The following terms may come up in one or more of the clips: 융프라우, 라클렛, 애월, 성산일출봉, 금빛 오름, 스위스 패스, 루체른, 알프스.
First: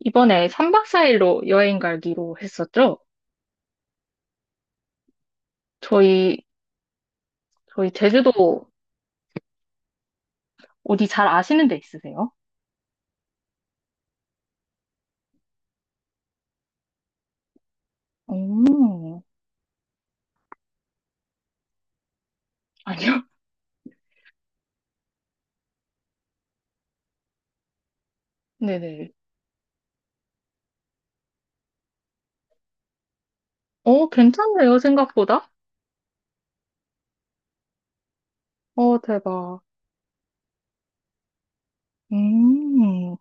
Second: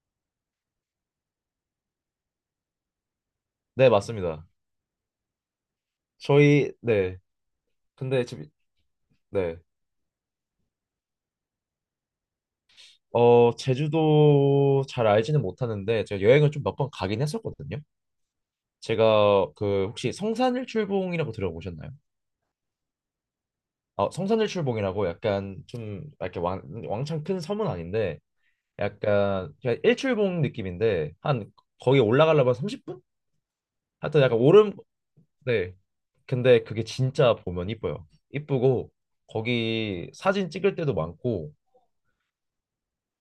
이번에 3박 4일로 여행 가기로 했었죠? 네, 맞습니다. 저희, 저희, 네. 저희 근데 지금, 제주도 네. 어디 잘 아시는 데 있으세요? 어, 제주도 잘 알지는 못하는데, 제가 여행을 좀 몇 번 가긴 했었거든요. 음, 제가 그, 혹시 성산일출봉이라고 들어보셨나요? 아니요? 아, 성산일출봉이라고 약간 좀, 이렇게 왕창 큰 섬은 아닌데, 네네. 약간, 그냥 일출봉 느낌인데, 한, 거기 올라가려면 30분? 어, 하여튼 약간 오름, 괜찮네요, 생각보다? 네. 근데 그게 진짜 보면 이뻐요. 이쁘고, 어, 대박. 거기 사진 찍을 때도 많고, 음,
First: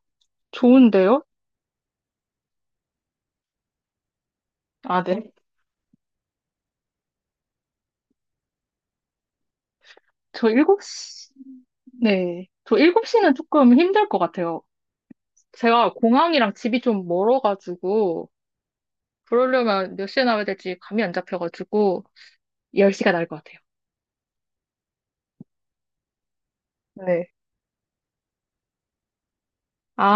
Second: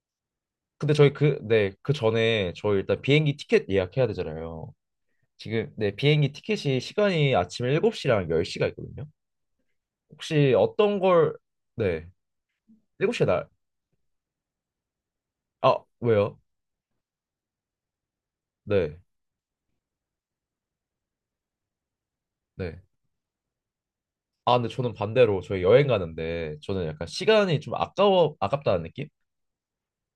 근데 저희 좋은데요? 그, 네, 그 전에 저희 일단 비행기 티켓 예약해야 되잖아요. 아, 네. 지금, 네, 비행기 티켓이 시간이 아침 7시랑 10시가 있거든요. 저 혹시 어떤 7시, 걸, 네, 네. 저 7시에 7시는 날, 조금 힘들 것 같아요. 아, 제가 왜요? 공항이랑 집이 좀 멀어가지고, 네, 그러려면 몇 시에 나와야 될지 감이 안 잡혀가지고, 네. 10시가 나을 것 같아요. 아, 근데 저는 반대로 저희 여행 가는데 저는 약간 네. 시간이 좀 아까워, 아깝다는 느낌?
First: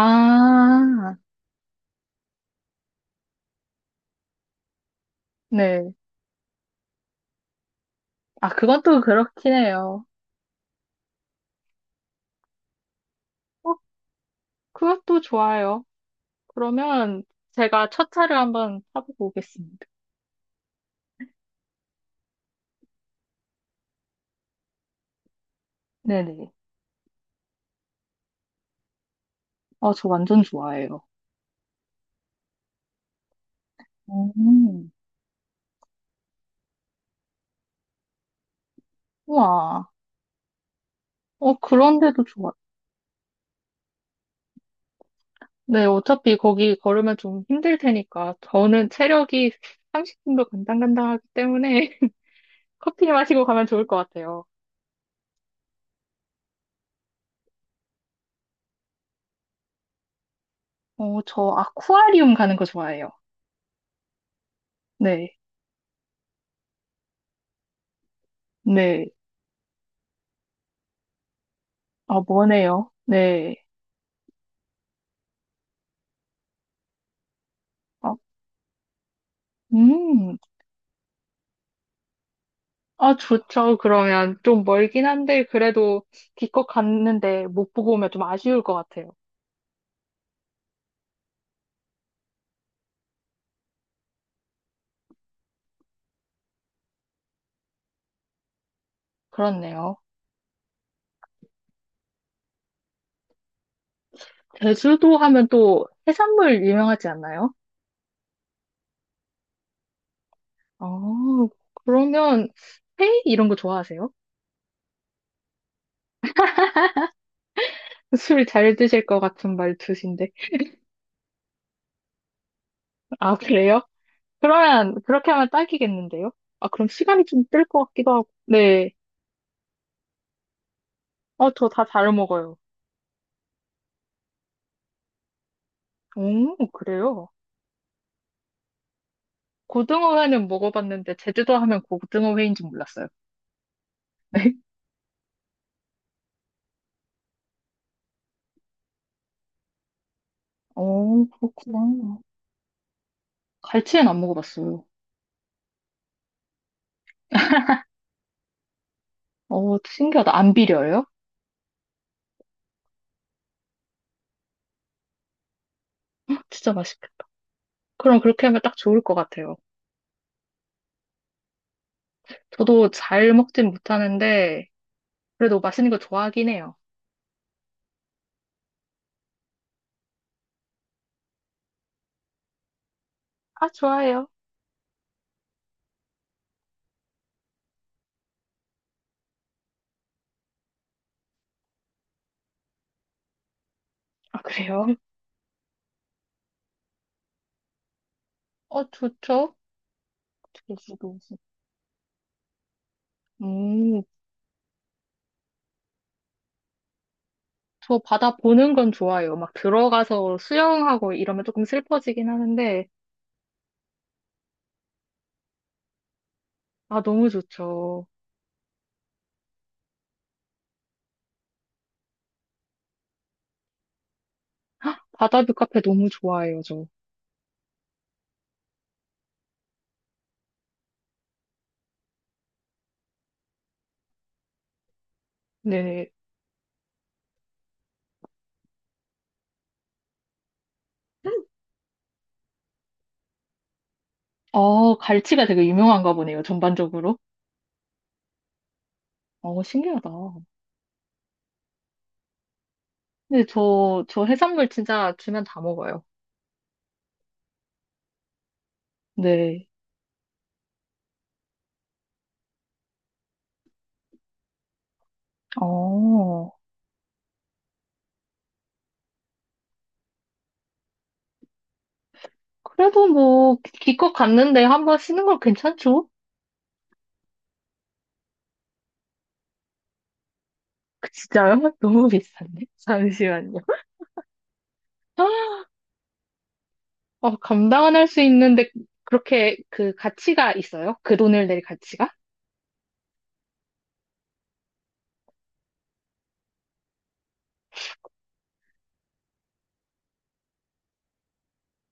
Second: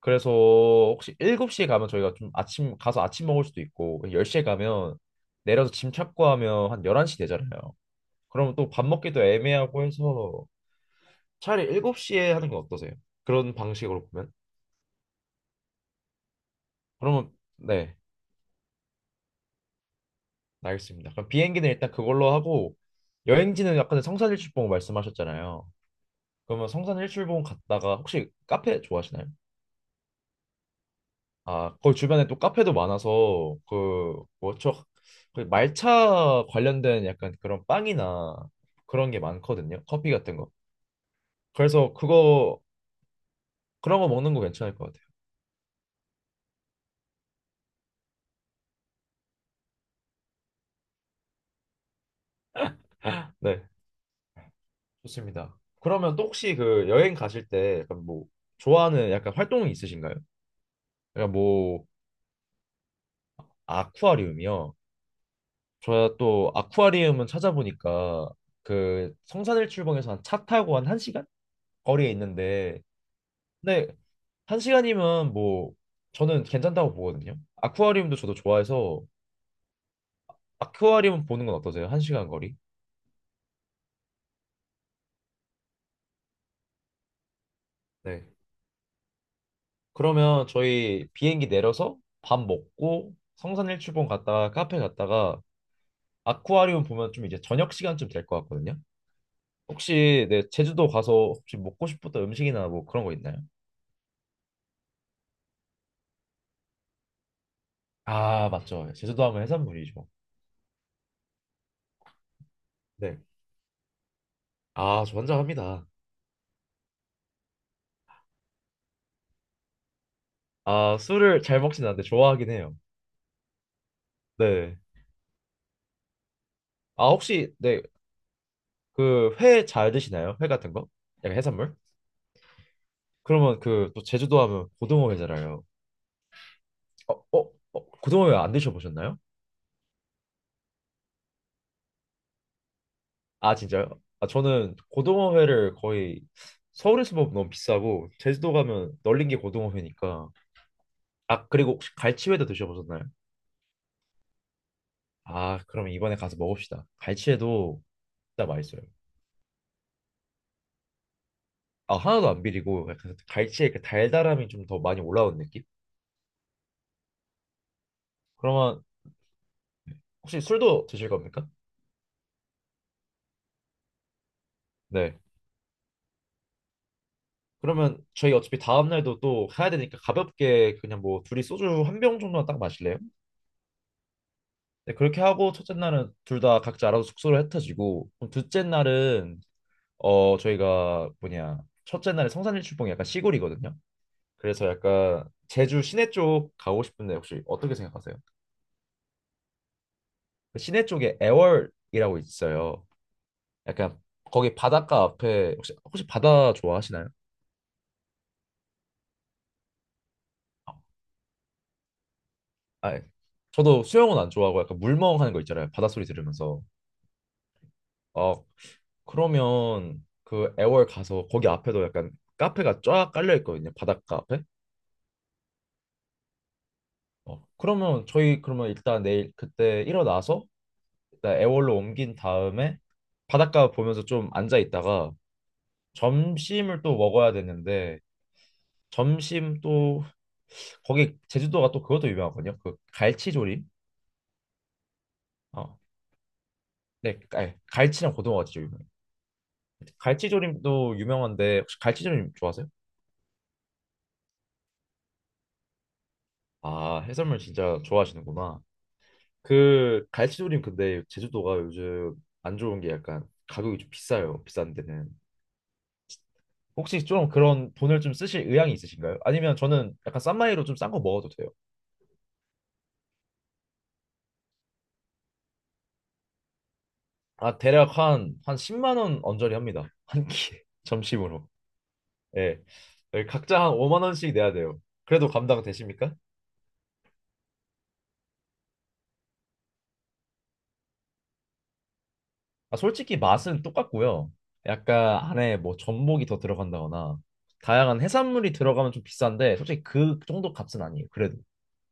그래서 혹시 7시에 가면 저희가 좀 아침, 가서 아침 먹을 수도 있고, 10시에 가면 내려서 짐 네. 찾고 하면 한 11시 되잖아요. 아, 그러면 또 그건 밥 또 먹기도 그렇긴 애매하고 해요. 해서 차라리 7시에 하는 건 어떠세요? 그런 어, 방식으로 보면. 그것도 좋아요. 그러면 그러면 제가 네, 첫 차를 한번 타보고 오겠습니다. 알겠습니다. 그럼 비행기는 일단 그걸로 하고 여행지는 약간 성산일출봉 말씀하셨잖아요. 네네. 그러면 성산일출봉 갔다가 혹시 카페 좋아하시나요? 아, 저 완전 좋아해요. 아, 거기 주변에 또 카페도 많아서 그 뭐죠? 음, 그 말차 관련된 약간 그런 빵이나 그런 게 많거든요. 우와. 커피 같은 거. 어, 그래서 그런데도 좋아. 그거 그런 거 먹는 거 괜찮을 것 같아요. 네, 어차피 거기 걸으면 좀 힘들 테니까. 저는 체력이 30분도 간당간당하기 때문에 커피 마시고 네. 가면 좋을 것 같아요. 좋습니다. 그러면 또 혹시 그 여행 가실 때 약간 뭐 좋아하는 약간 활동이 있으신가요? 어, 약간 저 뭐 아쿠아리움 가는 거 좋아해요. 아쿠아리움이요. 네. 저또 아쿠아리움은 찾아보니까 네. 그 성산일출봉에서 한 차 타고 한 1시간 거리에 아, 뭐네요. 있는데 네. 근데 1시간이면 뭐 저는 괜찮다고 보거든요. 아, 아쿠아리움도 저도 좋아해서 음. 아쿠아리움 보는 건 어떠세요? 1시간 거리? 아, 좋죠. 그러면 좀 멀긴 한데, 그래도 기껏 갔는데 못 보고 오면 좀 네. 아쉬울 것 같아요. 그러면 저희 비행기 내려서 밥 먹고 성산일출봉 갔다가 카페 갔다가 아쿠아리움 보면 좀 이제 저녁 시간쯤 될 것 같거든요. 그렇네요. 혹시 네, 제주도 가서 혹시 먹고 싶었던 음식이나 뭐 그런 거 있나요? 제주도 하면 또 해산물 유명하지 않나요? 아, 맞죠. 제주도 하면 해산물이죠. 어, 그러면 네. 회이 이런 거 좋아하세요? 아, 저 환장합니다. 술 잘 드실 것 같은 말투신데. 아, 술을 잘 먹진 않는데 좋아하긴 해요. 아, 그래요? 네. 그러면 그렇게 하면 딱이겠는데요? 아, 그럼 아, 시간이 좀 혹시 뜰 네, 것 같기도 하고. 네. 그 회 잘 드시나요? 회 같은 거? 약간 어, 저 해산물? 다 잘 먹어요. 그러면 그 또 제주도 하면 고등어 회잖아요. 오, 어, 그래요? 어, 어, 고등어 회 안 드셔보셨나요? 고등어 회는 먹어봤는데 제주도 하면 고등어 회인 줄 몰랐어요. 아 진짜요? 아 저는 고등어회를 거의 서울에서 먹으면 너무 비싸고 제주도 가면 널린 게 고등어회니까 어, 아 그리고 혹시 그렇구나. 갈치회도 드셔보셨나요? 갈치는 안 먹어봤어요. 아 그럼 이번에 가서 먹읍시다. 갈치회도 진짜 맛있어요. 어, 신기하다. 안 비려요? 아 하나도 안 비리고 약간 갈치의 그 달달함이 좀 더 많이 올라오는 느낌? 진짜 맛있겠다. 그럼 그렇게 하면 딱 그러면 좋을 것 같아요. 혹시 술도 드실 겁니까? 저도 잘 먹진 못하는데, 네. 그래도 맛있는 거 좋아하긴 해요. 그러면 저희 어차피 다음 날도 또 가야 되니까 가볍게 그냥 뭐 둘이 소주 한 병 정도만 딱 마실래요? 아, 좋아요. 네, 그렇게 하고 첫째 날은 둘 다 각자 알아서 숙소를 흩어지고 그럼 둘째 날은 어 저희가 뭐냐 첫째 날에 성산일출봉이 약간 시골이거든요. 아, 그래서 그래요? 약간 제주 시내 쪽 가고 싶은데 혹시 어떻게 생각하세요? 어, 좋죠? 그 돼 시내 지 쪽에 애월이라고 있어요. 약간 음, 거기 바닷가 앞에 혹시 바다 좋아하시나요? 저 바다 보는 건 좋아요. 막 들어가서 수영하고 이러면 조금 슬퍼지긴 하는데, 아, 예. 저도 수영은 안 좋아하고 약간 물멍하는 거 있잖아요. 바닷소리 들으면서. 아, 너무 좋죠. 어, 그러면 그 애월 가서 거기 앞에도 약간 카페가 쫙 깔려 있거든요. 바닷가 앞에. 바다뷰 카페 너무 좋아해요, 저. 어, 그러면 저희 그러면 일단 내일 그때 일어나서 일단 애월로 옮긴 다음에 바닷가 보면서 좀 앉아 있다가 네. 점심을 또 먹어야 되는데 점심 또 거기 제주도가 또 그것도 유명하거든요. 그 갈치조림. 아 갈치가 되게 어, 유명한가 보네요, 전반적으로. 네, 갈치랑 고등어가 진짜 유명해요. 어, 신기하다. 갈치조림도 유명한데 혹시 갈치조림 좋아하세요? 근데 저 해산물 진짜 주면 다 먹어요. 아, 해산물 진짜 좋아하시는구나. 네. 그 갈치조림 근데 제주도가 요즘 안 좋은 게 약간 가격이 좀 비싸요. 비싼 데는. 어, 혹시 좀 그런 돈을 좀 쓰실 의향이 있으신가요? 아니면 저는 약간 싼 마이로 좀 싼 거 먹어도 돼요. 그래도 뭐, 기껏 갔는데 한 번 쉬는 건 괜찮죠? 아, 대략 한 10만 원 언저리 합니다. 한 끼에 그 점심으로. 진짜요? 너무 예. 비싼데? 예, 잠시만요. 각자 한 5만 원씩 내야 돼요. 그래도 감당 되십니까? 어, 감당은 할 수 있는데, 그렇게 그 가치가 있어요? 그 돈을 낼 가치가? 아, 솔직히 맛은 똑같고요. 약간 안에 뭐 전복이 더 들어간다거나 다양한 해산물이 들어가면 좀 비싼데 솔직히 그 정도 값은 아니에요. 그래도.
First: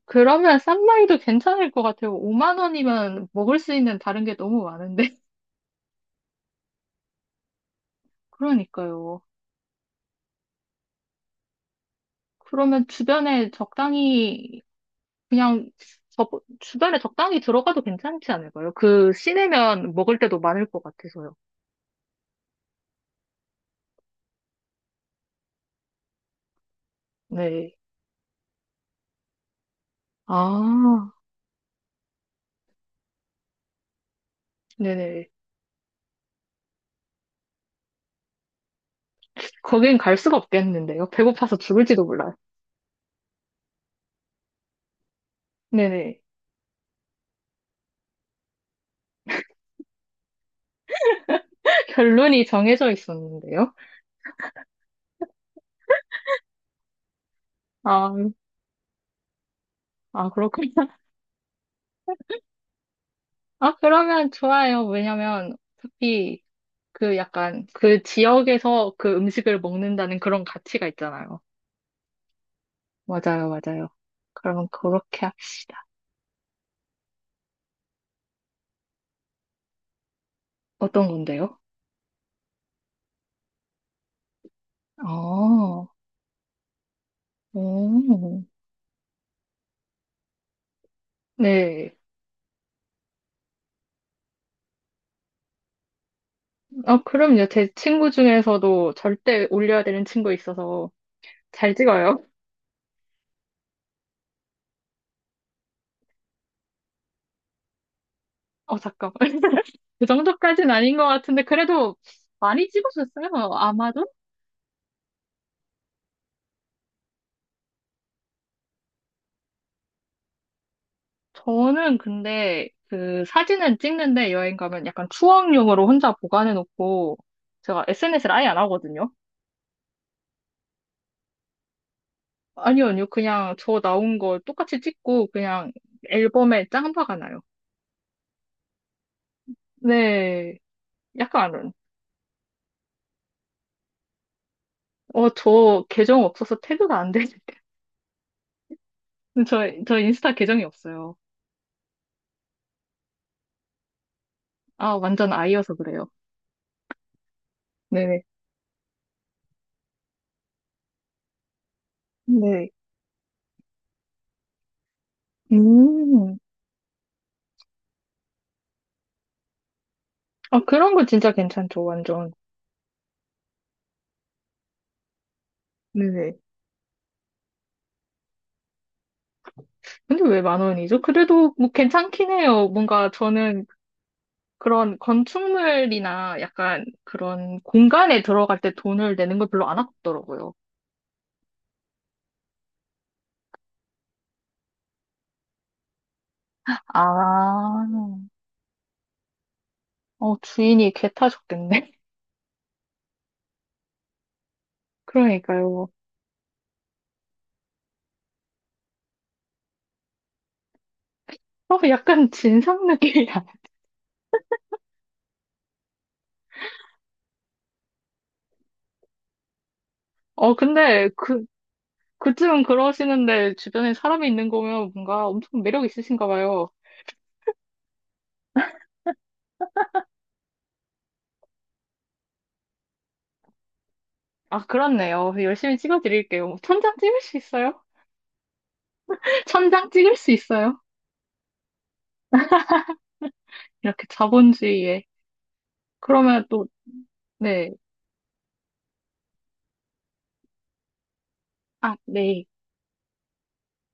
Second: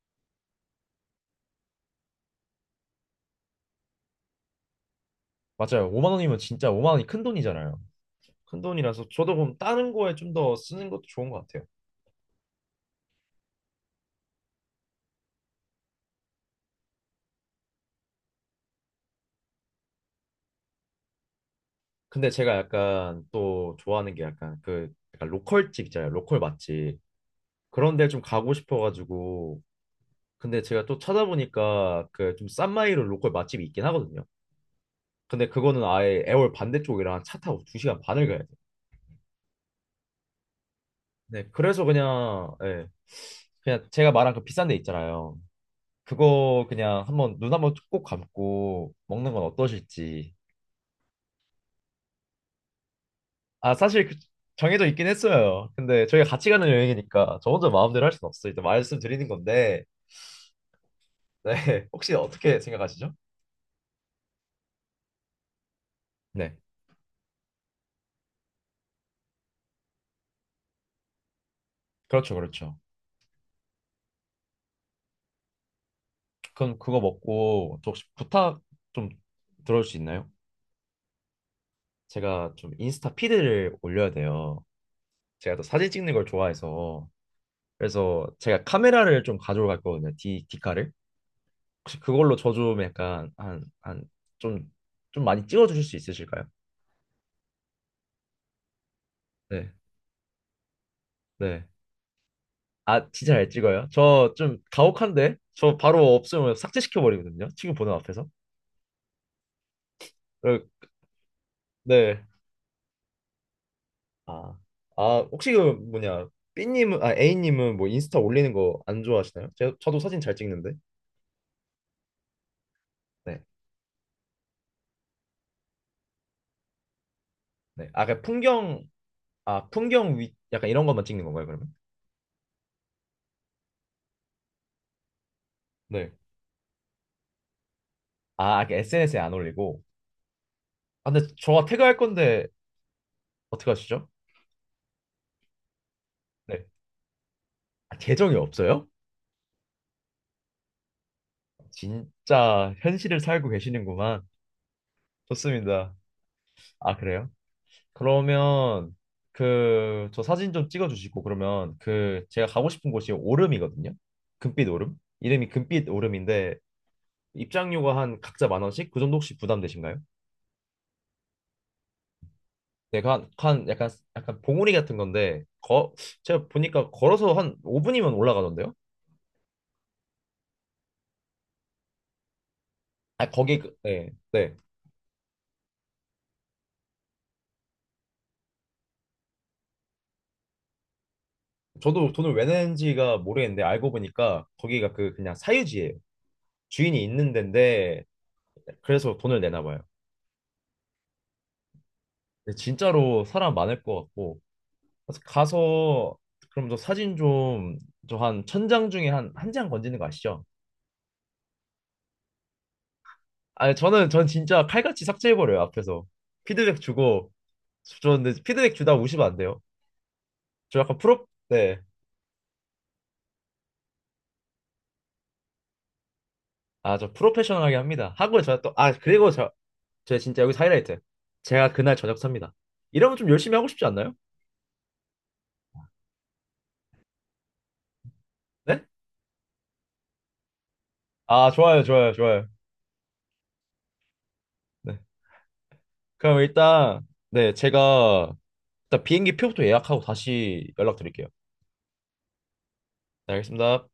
그러면 싼 마이도 괜찮을 것 같아요. 5만 원이면 먹을 수 있는 다른 게 너무 많은데. 맞아요. 5만 원이면 진짜 5만 원이 큰 돈이잖아요. 큰 돈이라서 그러니까요. 저도 그럼 다른 거에 좀 더 쓰는 것도 좋은 것 같아요. 그러면 주변에 적당히 그냥 저, 주변에 적당히 들어가도 괜찮지 않을까요? 그 시내면 먹을 때도 많을 것 같아서요. 근데 제가 약간 또 좋아하는 게 약간 그 약간 로컬집 있잖아요. 로컬 맛집. 네. 그런 데 좀 가고 싶어가지고. 근데 제가 또 아, 찾아보니까 그 좀 싼 마이로 로컬 맛집이 있긴 하거든요. 네네. 근데 그거는 아예 애월 반대쪽이랑 차 타고 2시간 반을 가야 돼요. 거긴 갈 수가 없겠는데요. 네, 배고파서 그래서 죽을지도 몰라요. 그냥, 예, 그냥 제가 말한 그 비싼 데 있잖아요. 네네. 그거 그냥 한번 눈 한번 꼭 감고 먹는 건 어떠실지. 결론이 정해져 있었는데요. 아, 사실 정해져 있긴 했어요. 근데 저희가 같이 가는 여행이니까 저 혼자 마음대로 할 수는 아, 없어. 일단 말씀드리는 건데, 아, 그렇군요. 네. 혹시 어떻게 생각하시죠? 아, 그러면 좋아요. 왜냐면 어차피 네, 그 약간 그 지역에서 그 음식을 먹는다는 그런 가치가 있잖아요. 그렇죠, 그렇죠. 맞아요, 맞아요. 그러면 그렇게 하- 그럼 그거 먹고 저 혹시 부탁 좀 들어줄 수 있나요? 어떤 건데요? 제가 좀 인스타 피드를 올려야 돼요. 제가 또 아, 사진 찍는 걸 좋아해서. 그래서 오. 제가 카메라를 좀 가져올 거거든요. 디카를. 네. 혹시 그걸로 저 좀 약간 좀, 좀 많이 찍어주실 수 있으실까요? 어 그럼요. 제 친구 중에서도 절대 네. 올려야 되는 친구 있어서 네. 잘 찍어요. 아, 진짜 잘 찍어요? 저 좀 가혹한데? 저 바로 없으면 삭제시켜버리거든요. 친구 보는 앞에서. 어, 잠깐만. 그 그리고- 정도까지는 아닌 것 같은데, 그래도 네. 많이 찍으셨어요. 아마도? 아, 아, 혹시 그 뭐냐, A님은 뭐 인스타 올리는 거 안 좋아하시나요? 저도 사진 잘 찍는데. 저는 근데 그 네. 사진은 찍는데 여행 가면 약간 추억용으로 혼자 보관해놓고 제가 네. 아, SNS를 아예 안 하거든요. 풍경 위, 약간 이런 것만 찍는 건가요, 그러면? 아니요, 아니요. 그냥 저 나온 거 똑같이 찍고 그냥 네. 앨범에 짱박가나요. 아, SNS에 안 올리고. 네. 아, 근데 저가 약간은. 태그할 건데, 어떻게 하시죠? 어, 저 계정 없어서 네. 태그가 안 돼. 아, 계정이 없어요? 저, 저 인스타 계정이 없어요. 진짜 현실을 살고 계시는구만. 아, 완전 아이여서 좋습니다. 그래요. 아, 그래요? 네네. 그러면 그 저 사진 좀 찍어주시고 그러면 그 제가 가고 네. 싶은 곳이 오름이거든요. 금빛 오름. 이름이 금빛 음. 오름인데 입장료가 한 각자 만 원씩 그 정도 혹시 부담되신가요? 아, 그런 거 진짜 괜찮죠, 완전. 네, 그 한, 한 약간 약간 봉우리 같은 건데 거 네네. 제가 보니까 걸어서 한 5분이면 올라가던데요? 근데 왜 만 원이죠? 그래도 뭐 괜찮긴 해요. 뭔가 아 거기 저는 네, 네. 그런 건축물이나 약간 그런 공간에 들어갈 때 돈을 내는 걸 별로 안 아깝더라고요. 저도 돈을 왜 낸지가 모르겠는데 알고 보니까 거기가 그 그냥 사유지예요. 주인이 있는 아, 데인데 그래서 돈을 내나 봐요. 어, 주인이 개 타셨겠네. 근데 진짜로 사람 많을 것 같고 그래서 그러니까요. 가서 그럼 저 사진 좀 저 한 천장 중에 한 한 장 건지는 거 아시죠? 어, 약간 진상 느낌이야. 아니 저는 전 진짜 칼같이 삭제해버려요 앞에서 피드백 주고 저 근데 피드백 주다 우시면 안 돼요. 어, 저 약간 근데 프로 그, 네. 그쯤은 그러시는데 주변에 사람이 있는 거면 뭔가 엄청 매력 있으신가 봐요. 아 저 프로페셔널하게 합니다. 하고 제가 또 아 그리고 제가 진짜 여기서 하이라이트 제가 그날 저녁 삽니다. 이러면 좀 열심히 하고 싶지 않나요? 아, 그렇네요. 열심히 찍어드릴게요. 천장 찍을 수 있어요? 네? 천장 찍을 수 있어요? 아 좋아요 좋아요 좋아요. 이렇게 네. 자본주의에. 그럼 그러면 또, 일단 네 네. 제가 일단 비행기 표부터 예약하고 다시 연락드릴게요. 아, 네. 네 알겠습니다.